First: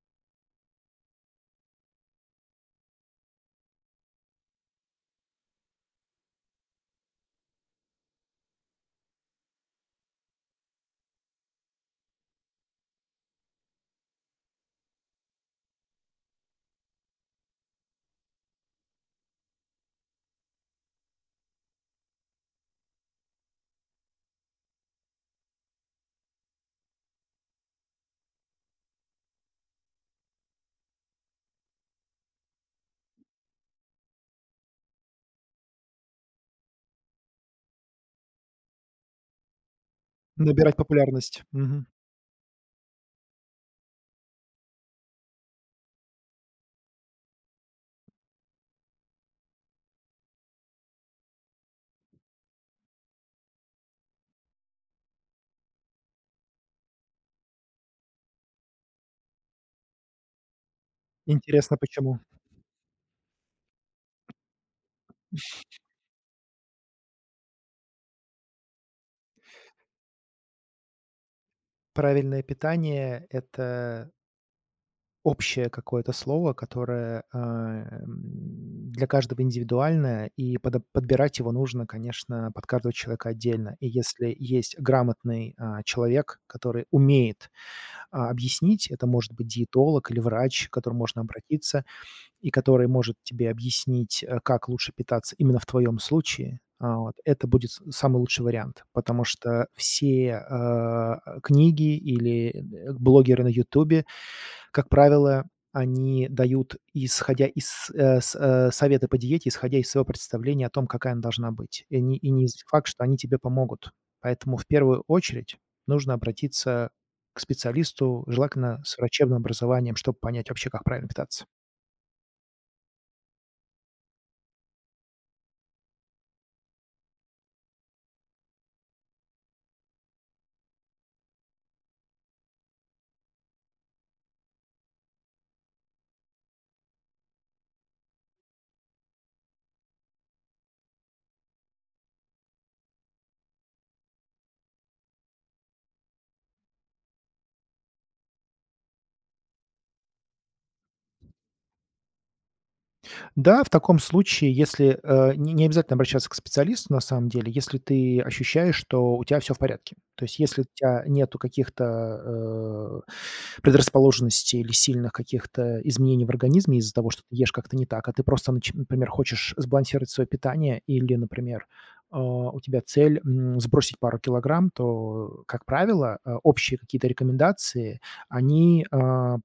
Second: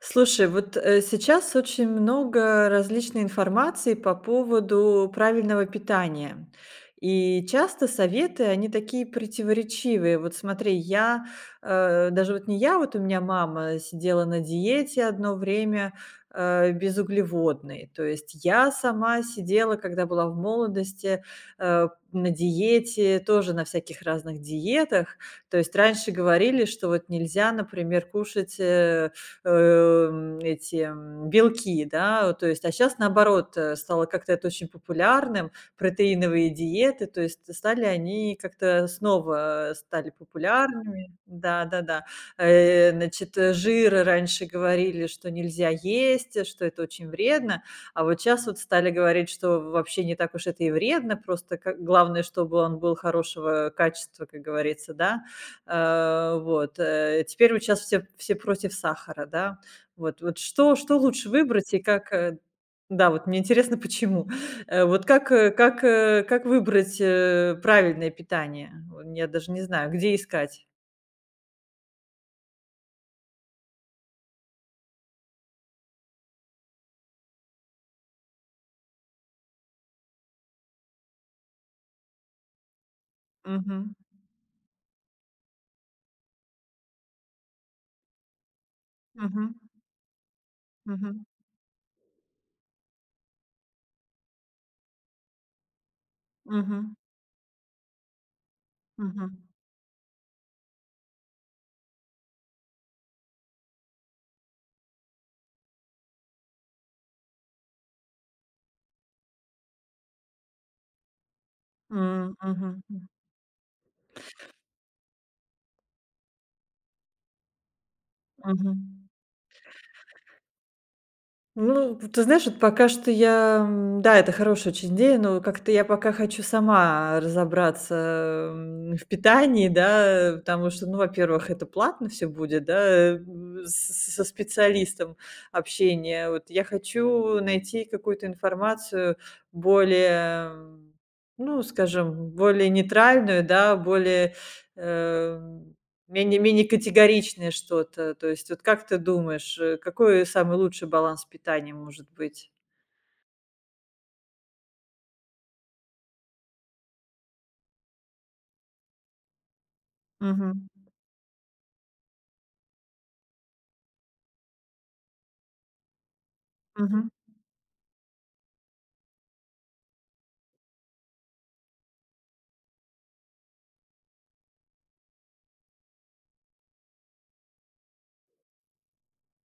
Слушай, вот, э, сейчас очень много различной информации по поводу правильного питания. И часто советы- они такие противоречивые. Вот смотри, я, э, даже вот не я, вот у меня мама сидела на диете одно время, э, безуглеводной. То есть я сама сидела, когда была в молодости, э, на диете, тоже на всяких разных диетах. То есть раньше говорили, что вот нельзя, например, кушать, э, эм, эти, м, белки, да. Э, то есть, а щас, наоборот, э, стало как-то это очень популярным. Протеиновые диеты, то есть стали они как-то снова стали Набирать популярными. популярность. Да, Мгм. да-да. Э, значит, э, жир раньше говорили, что нельзя есть, э, что это очень вредно. А вот щас вот стали говорить, что в вообще не так уж это и вредно. Просто ка главное, чтобы он был хорошего качества, как говорится, да. Э, вот, э, теперь вот щас все все против сахара, да. Вот, вот что, что лучше выбрать Интересно и как, почему. э да, вот мне интересно, почему? Э, вот как, э, как, э, как выбрать, э, правильное питание? Вон я даже не знаю, где искать. Правильное питание- это общее какое-то слово, которое, э, м, для каждого индивидуальное, и подо подбирать его нужно, конечно, под каждого человека отдельно. И Мгм. если есть грамотный, а, человек, который умеет, а, объяснить- это может быть Мгм. диетолог или врач, к которому можно Мгм. обратиться- и который может тебе объяснить, э, как лучше питаться именно в твоем случае, а, Мгм. вот, это будет с самый лучший вариант. Потому Мгм. что все, э, э, книги или, э, н блогеры на "Ютубе", как правило, они дают, исходя из, э, с э, советы по диете, исходя из своего представления о том, какая она должна быть. И не и М, не з мгм, факт, что м. они тебе помогут. Поэтому, в первую очередь, нужно обратиться к специалисту, желательно, с Мгм. врачебным образованием, чтоб понять вообще, как правильно питаться. Ну, вот ты знаешь, вот пока что я, м, да, это хорошая очень идея, но как-то я пока хочу сама разобраться, м, в питании, да, э. Потому что, ну, во-первых, это платно всё будет, да, э, в с с со специалистом общение. Вот я хочу найти какую-то информацию более, ну, скажем, более нейтральную, да, более, э, менее менее категоричное что-то. То есть вот как ты думаешь, э, какой самый лучший баланс питания может быть? Да, в таком случае, если, э, не необязательно обращаться к специалисту, на самом деле, если ты ощущаешь, что у тя всё в порядке. То есть, если у Мгм. тя нету каких-то, э, предрасположенностей или сильных каких-то изменений в организме из-за того, Мгм. что ты ешь как-то не так. А ты просто, нач например, хочешь сбалансировать своё питание. Или, например, э, у тебя цель, м, сбросить пару килограмм. То, э, как правило, э, общие какие-то рекомендации, они, э,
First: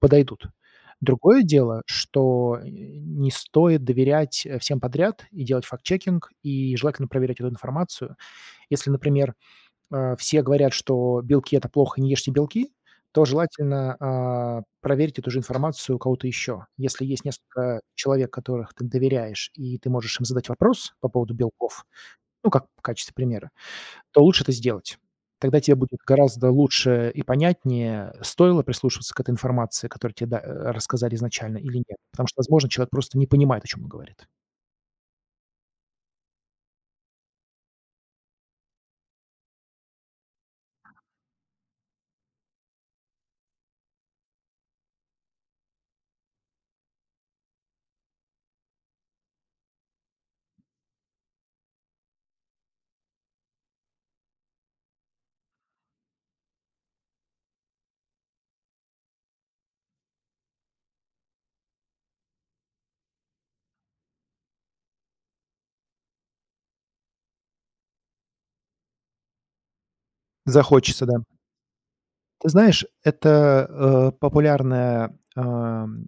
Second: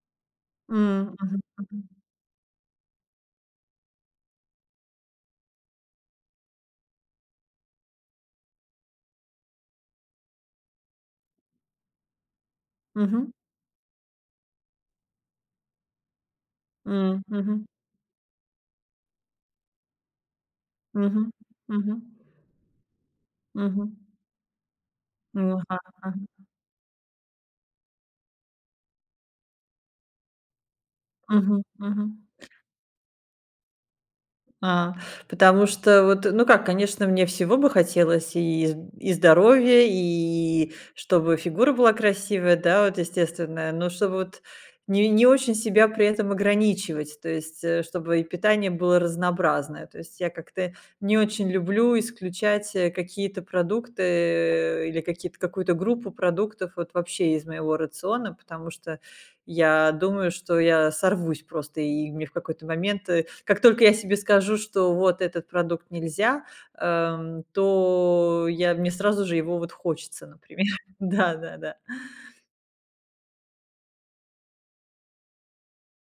подойдут. М, мгм Другое дело, мгм. что, э, не стоит доверять, э, всем подряд и делать фактчекинг, и желательно проверять эту информацию. Если, например, э, все говорят, что белки- это плохо, не ешьте белки, то Мгм. желательно, а, проверить эту же информацию у кого-то ещё. Если М, есть мгм. несколько человек, которых ты доверяешь, и ты можешь им задать вопрос по Мгм поводу белков, мгм. ну, как в качестве примера, Мгм. то лучше это сделать. М, Тогда тебе ага будет ага. гораздо лучше и понятнее, стоило прислушиваться к этой информации, которую тебе да э, рассказали изначально Мгм или нет. мгм. Потому что, возможно, человек просто не понимает, о чём он говорит. А, потому что вот, э ну как, конечно, мне всего бы хотелось: и з и здоровья, и чтобы фигура была красивая, да, вот, естественная. Но чтобы вот не не очень себя при этом ограничивать. То есть, э, чтобы и питание было разнообразное. То есть я как-то не очень люблю исключать, э, какие-то продукты, или какие-то какую-то группу продуктов вот вообще из моего рациона. Потому что я думаю, что я сорвусь просто и мне в какой-то момент, э, как только я себе скажу, что вот этот продукт нельзя, эм, то я мне сразу же его вот хочется, например. Захочется, да. Да, да, да. Ты знаешь, это, э, популярная, ам,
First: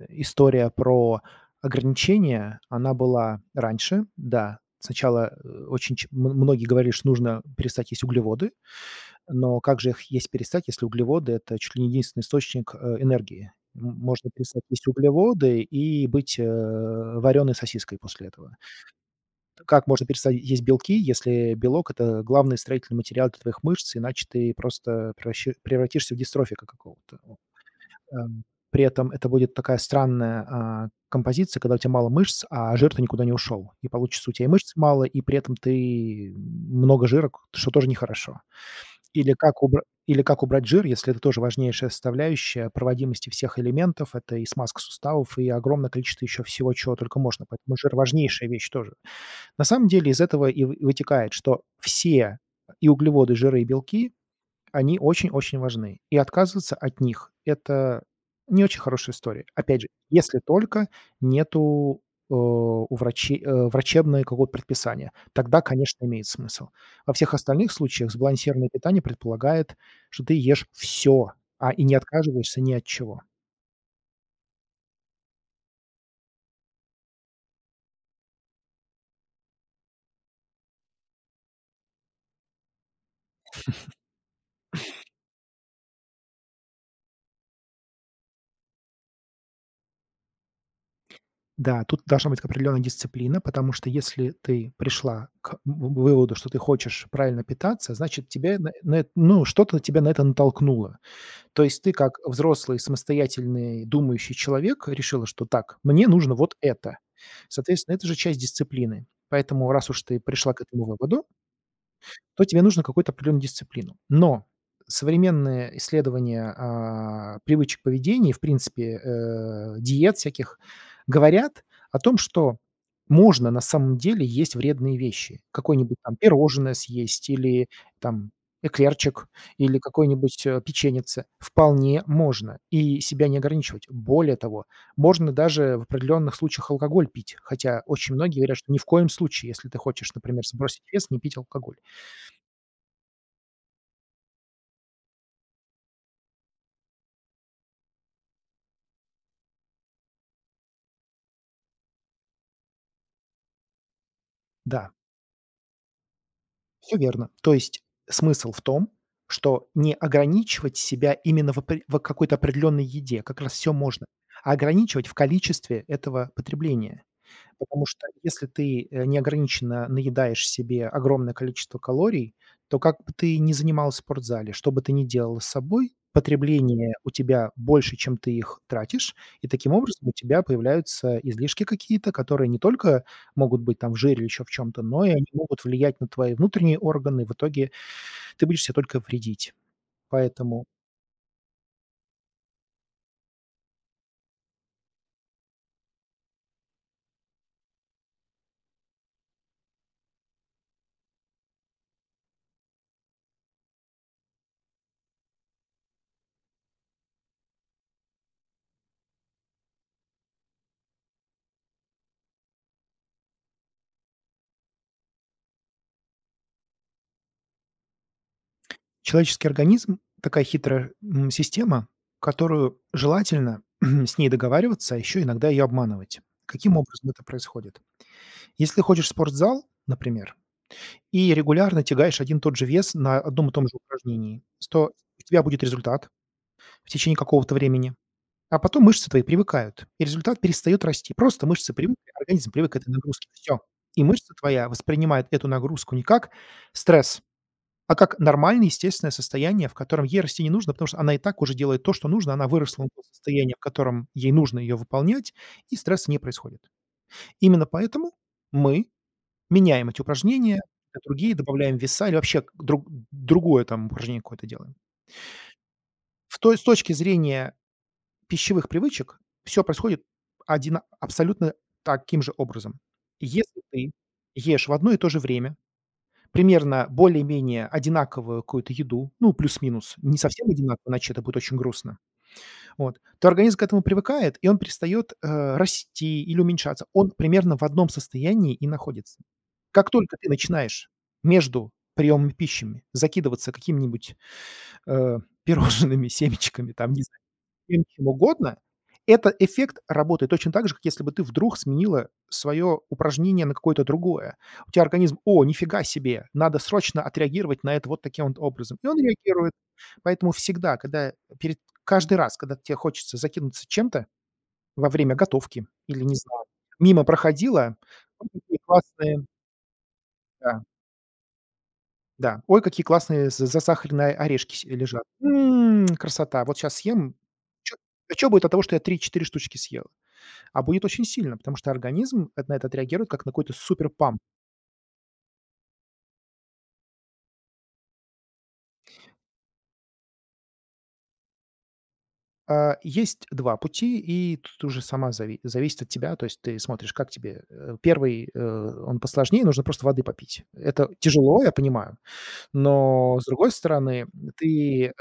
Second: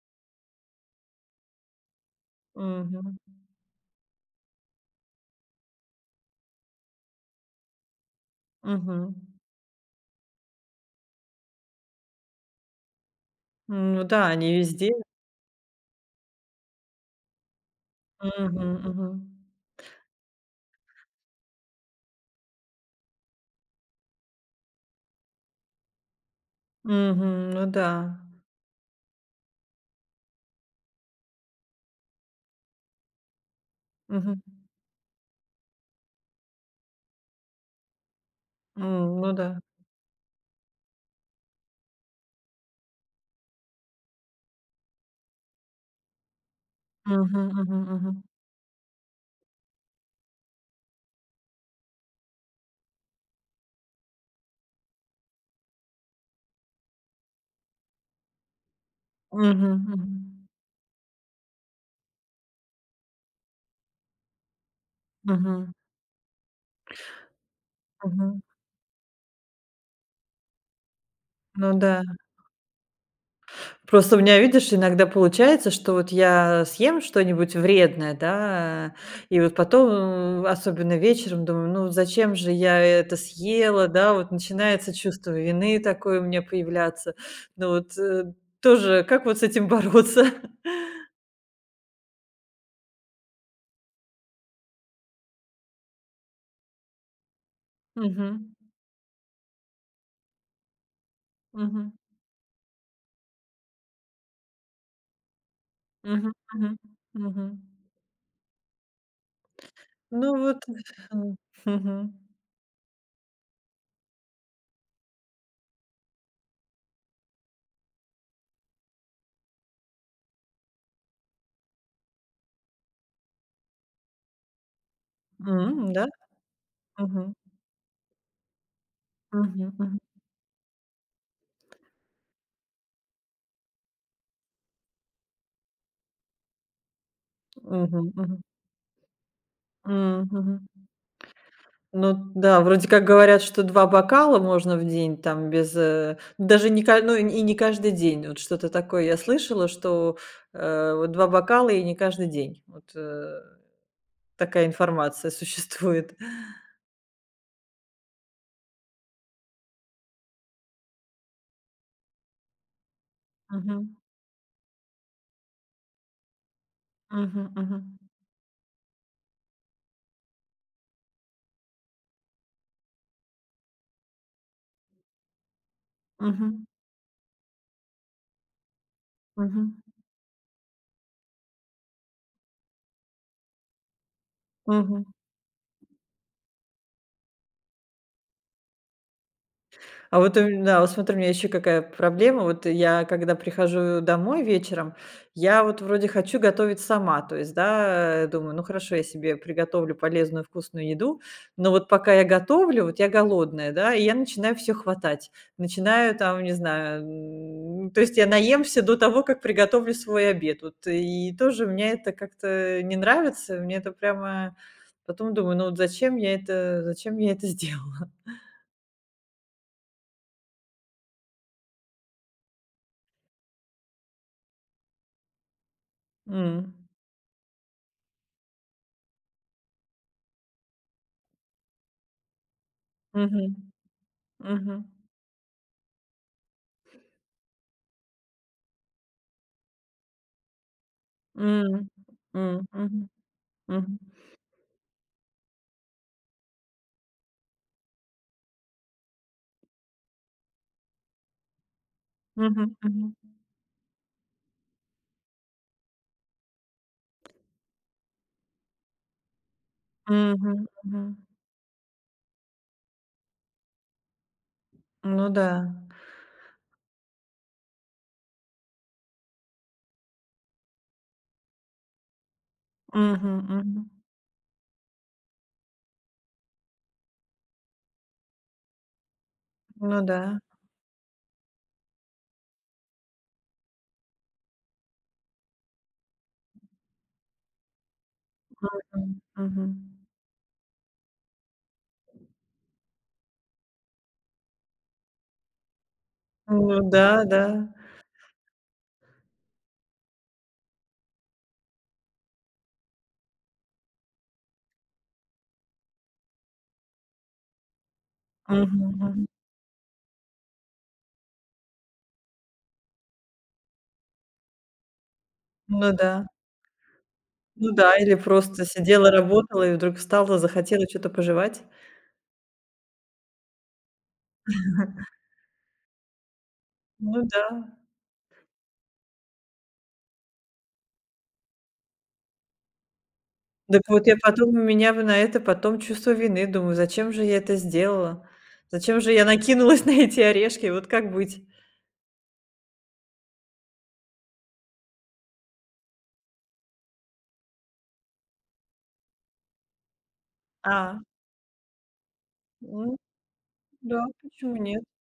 э, история про ограничения, она Мгм. была раньше да. Сначала, э, очень ч м многие говорили, что нужно перестать есть углеводы. Мгм. Но как же их есть перестать, если углеводы- это чуть ли не единственный источник, э, энергии? М, М ну да, можно они перестать есть везде. углеводы и быть, э, варёной сосиской после этого. Мгм мгм. Как можно перестать есть белки, если белок- это главный строительный материал для твоих мышц, иначе ты просто превраще превратишься в дистрофика какого-то? О Мгм. Ну да. эм, при этом это будет такая странная, а, композиция, когда у тя мало мышц, а жир-то никуда не ушёл, и получится: у Мгм. тя и мышц мало, и при этом ты много жира, к что тоже нехорошо. М, ну Или да. как убра или как убрать жир, если это тоже важнейшая составляющая проводимости всех элементов? Это и смазка суставов, и огромное количество ещё всего, чего только Мгм можно. Поэтому мгм жир- мгм. важнейшая вещь тоже. На самом деле, из этого и вы вытекает, что все- и углеводы, и жиры, и белки- они очень-очень важны, и отказываться от них- это не очень хорошая история. Мгм Опять же, если мгм. только нету, э, у врачи э, врачебное какое-то предписание. Тогда, Мгм. конечно, имеет смысл. Во всех остальных случаях Мгм. сбалансированное питание предполагает, что ты ешь всё, а Ну и не да. отказываешься ни от чего. Просто у меня, видишь, иногда получается, что вот я съем что-нибудь вредное, да. И вот потом, ну, особенно вечером, думаю: "Ну вот зачем же я это съела?" Да, вот начинается чувство вины такое у меня появляться. Ну вот, э, тоже, как вот с этим бороться? Да, тут должна быть к определённая дисциплина. Потому что, если ты пришла к в выводу, что ты хочешь правильно питаться, значит, Мгм. тебя на на эт ну, что-то тебя на это натолкнуло. То есть ты Мгм. как, э, взрослый, самостоятельный, думающий человек, решила, что так: "Мне Мгм нужно вот мгм это". мгм. Соответственно, это же часть дисциплины. Поэтому раз уж ты Ну пришла к вот. этому выводу М. Мгм. то тебе нужно какую-то определённую дисциплину. Но современные исследования, а, привычек поведения и, в принципе, э, диет всяких говорят о том, что можно на самом деле есть вредные вещи: М, какое-нибудь, да? там, пирожное съесть Мгм. или, там, эклерчик, Мгм, или мгм. какой-нибудь, э, печеньице. Вполне можно и себя не ограничивать. Более того, можно даже в определённых случаях алкоголь пить. Хотя Мгм очень многие мгм. говорят, что ни в коем случае, если ты хочешь, М, например, мгм. сбросить вес, не пить алкоголь. Ну да, вроде как говорят, что 2 бокала можно в день, там, без, э, даже не ка ну, и не каждый день. Вот что-то такое я слышала, что, э, вот 2 бокала и не каждый день. Вот, э, такая Да. информация существует. Всё верно. То есть смысл в том, что не ограничивать себя именно в опре в, а, какой-то определённой еде, как раз всё Мгм. можно, а ограничивать в количестве этого потребления. Мгм Потому мгм. что если ты, э, неограниченно наедаешь себе огромное количество калорий, то как бы ты ни занималась в спортзале, что бы ты ни делала с собой, Мгм. потребление у тебя больше, чем ты их тратишь. И таким Мгм. образом у тебя появляются излишки какие-то, которые не только могут быть, там, в жире или ещё в чём-то, но Мгм. и они могут влиять на твои внутренние органы. В итоге ты будешь себе только вредить. А вот, у ме Поэтому да, вот смотри, у меня ещё какая проблема. Вот, э, я когда прихожу домой вечером, я вот вроде хочу готовить сама. То есть, да, э, думаю: "Ну, хорошо, я себе приготовлю полезную, вкусную еду". Но вот пока я готовлю, вот я голодная, да? И я начинаю всё хватать. Начинаю там, не знаю, м. То есть я наемся до того, как приготовлю свой обед. Вот. И тоже меня это как-то не нравится, мне это прямо потом думаю: "Ну, вот зачем я это зачем я это сделала?" Человеческий организм- такая хитрая, м, система, которую желательно с ней договариваться, а ещё иногда её обманывать. М. Каким образом это происходит? Если ходишь в спортзал, например, и регулярно тягаешь один и тот же вес на одном и том Мгм, же упражнении, с мгм. то у тебя будет результат в течение какого-то времени. А потом мышцы твои привыкают, и результат перестаёт расти. Просто мышцы М, привыкли, организм м, привык к этой мгм, нагрузке. Всё. мгм. И мышца твоя воспринимает эту нагрузку не как стресс, а как нормальное естественное состояние, в котором ей расти не нужно, потому что она и так уже делает то, что нужно. Она Мгм выросла до мгм. состояния, в котором ей нужно её выполнять, и стресс не происходит. Именно поэтому мы меняем эти упражнения Мгм, на мгм. другие, добавляем веса или вообще к друг другое, там, упражнение какое-то делаем. Ну да. В то есть с точки зрения пищевых привычек всё происходит одина абсолютно таким же образом. Мгм Если мгм. ты ешь в одно и то же время примерно более-менее одинаковую какую-то еду, ну, плюс-минус, Ну не да. совсем одинаковую, иначе это будет очень грустно. Вот, то организм к этому привыкает, и он перестаёт, э, расти или уменьшаться. Он примерно в одном состоянии и Мгм, находится. мгм. Как только ты начинаешь между приёмами пищами закидываться какими-нибудь, э, пирожными, семечками, Ну там, не знаю, да, да. всем чем угодно. Этот эффект работает точно так же, как если бы ты вдруг сменила своё упражнение на какое-то другое. У тебя организм: "О, нифига себе. Надо срочно отреагировать на это вот таким вот образом". Мгм И он мгм. реагирует. Поэтому всегда, когда перед каждый раз, когда те хочется закинуться чем-то во время готовки Ну или, не да. знаю, мимо Ну проходила. да. Или Ой, какие просто сидела, классные работала и вдруг встала, Да. захотела что-то пожевать. Да. Ой, какие классные с з засахаренные орешки сь лежат. М, красота. Вот щас съем. Ну да. Чё, а чё будет от того, что я 3-4 штучки съела? А будет очень сильно, потому что организм эт на это отреагирует как на какой-то Дак вот, я суперпамп. потом у меня во на это потом чувство вины. Думаю: "Зачем же я это сделала? Зачем же я накинулась на эти орешки?" Вот как быть? А, есть 2 пути, и тут уже сама зави зависит от тебя. То есть ты смотришь, как тебе. Э, 1, э, он посложнее: нужно просто воды попить. Это А. тяжело, я понимаю. М Но с другой стороны, да, м, почему нет? ты, э,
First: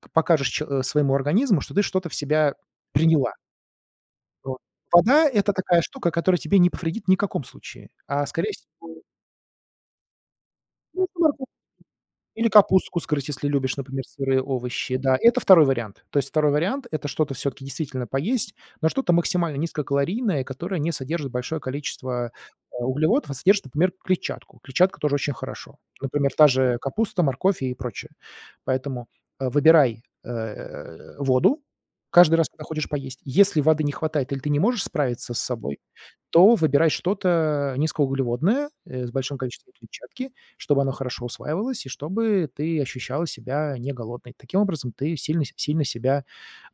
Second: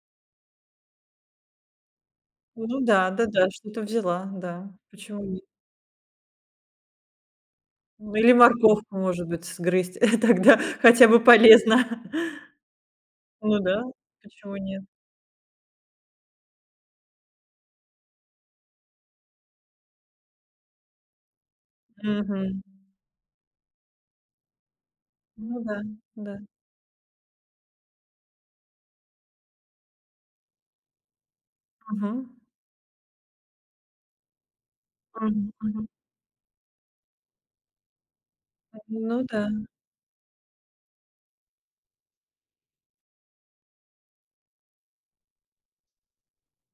к покажешь че э, своему организму, что ты что-то в себя Ну да. приняла. Да-да. Что-то взяла, Вот. да. Почему Вода- нь это такая штука, которая тебе не повредит ни каком случае, Ну а или скорее морковку, всего может быть, сгрызть тогда. Ну Хотя бы [unintelligible] полезно. или капустку сгрызть, если Ну любишь, да, например, сырые почему нет? овощи. Да, это 2 вариант. То есть 2 вариант- это что-то всё-таки действительно поесть, но что-то максимально низкокалорийное, которое не содержит большое количество, Мгм. э, углеводов, а содержит, например, клетчатку. Клетчатка тоже очень Ну хорошо. да. Например, Да. та же капуста, морковь и прочее. Поэтому, э, выбирай, э, воду Мгм. каждый раз, когда ходишь поесть. Если воды не хватает или ты не можешь справиться с Мгм собой, мгм. то выбирай что-то низкоуглеводное, э, с Ну большим да. количеством клетчатки, чтобы оно хорошо усваивалось и чтобы ты ощущала себя не голодной. Таким образом, ты сильно сь сильно себя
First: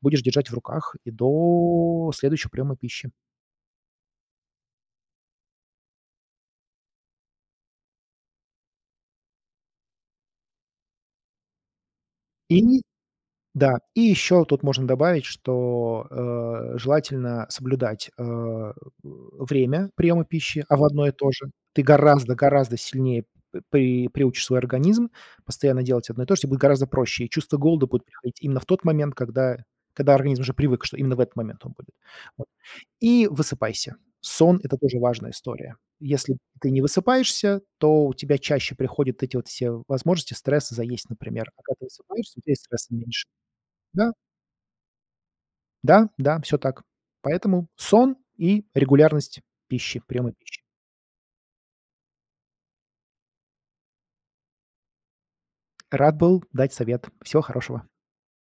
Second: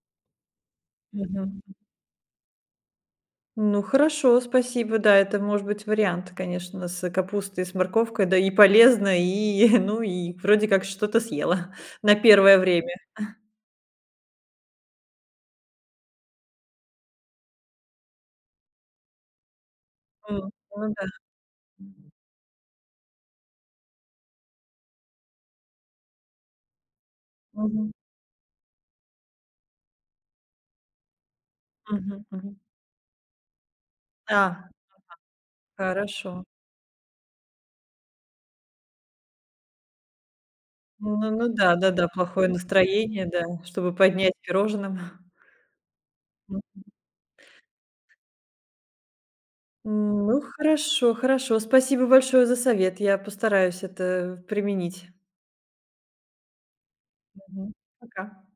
будешь держать в руках и Мгм. до следующего приёма пищи. Ну хорошо, спасибо. Да, это может быть вариант, конечно, с капустой и с морковкой. Да и полезно, и ну и вроде как что-то съела на первое И время. А. да, и ещё тут можно добавить, что, э, желательно соблюдать, э э, время приёма М, пищи. А ну во да. одно и то же. Ты гораздо гораздо сильнее п при приучишь свой организм постоянно делать одно и то же, те будет гораздо проще. И чувство голода Мгм. будет приходить именно в тот момент, когда когда организм уже привык, что именно в этот момент он будет. Мгм Вот. мгм. И высыпайся. Сон- Да. это тоже важная история. Если Хорошо. ты не высыпаешься, то у тебя чаще приходят эти вот все возможности, стресс и заесть, Ну ну ну например. А да. когда Да-да. высыпаешься, у Плохое тя и стресса настроение, меньше. да. Чтобы Да. поднять пирожным. Да, да, м, всё так. М. Поэтому сон и регулярность пищи, приёма Ну пищи. хорошо, хорошо. Спасибо большое за совет. Я постараюсь это применить. Рад был дать совет. Всего Мгм. хорошего. Пока.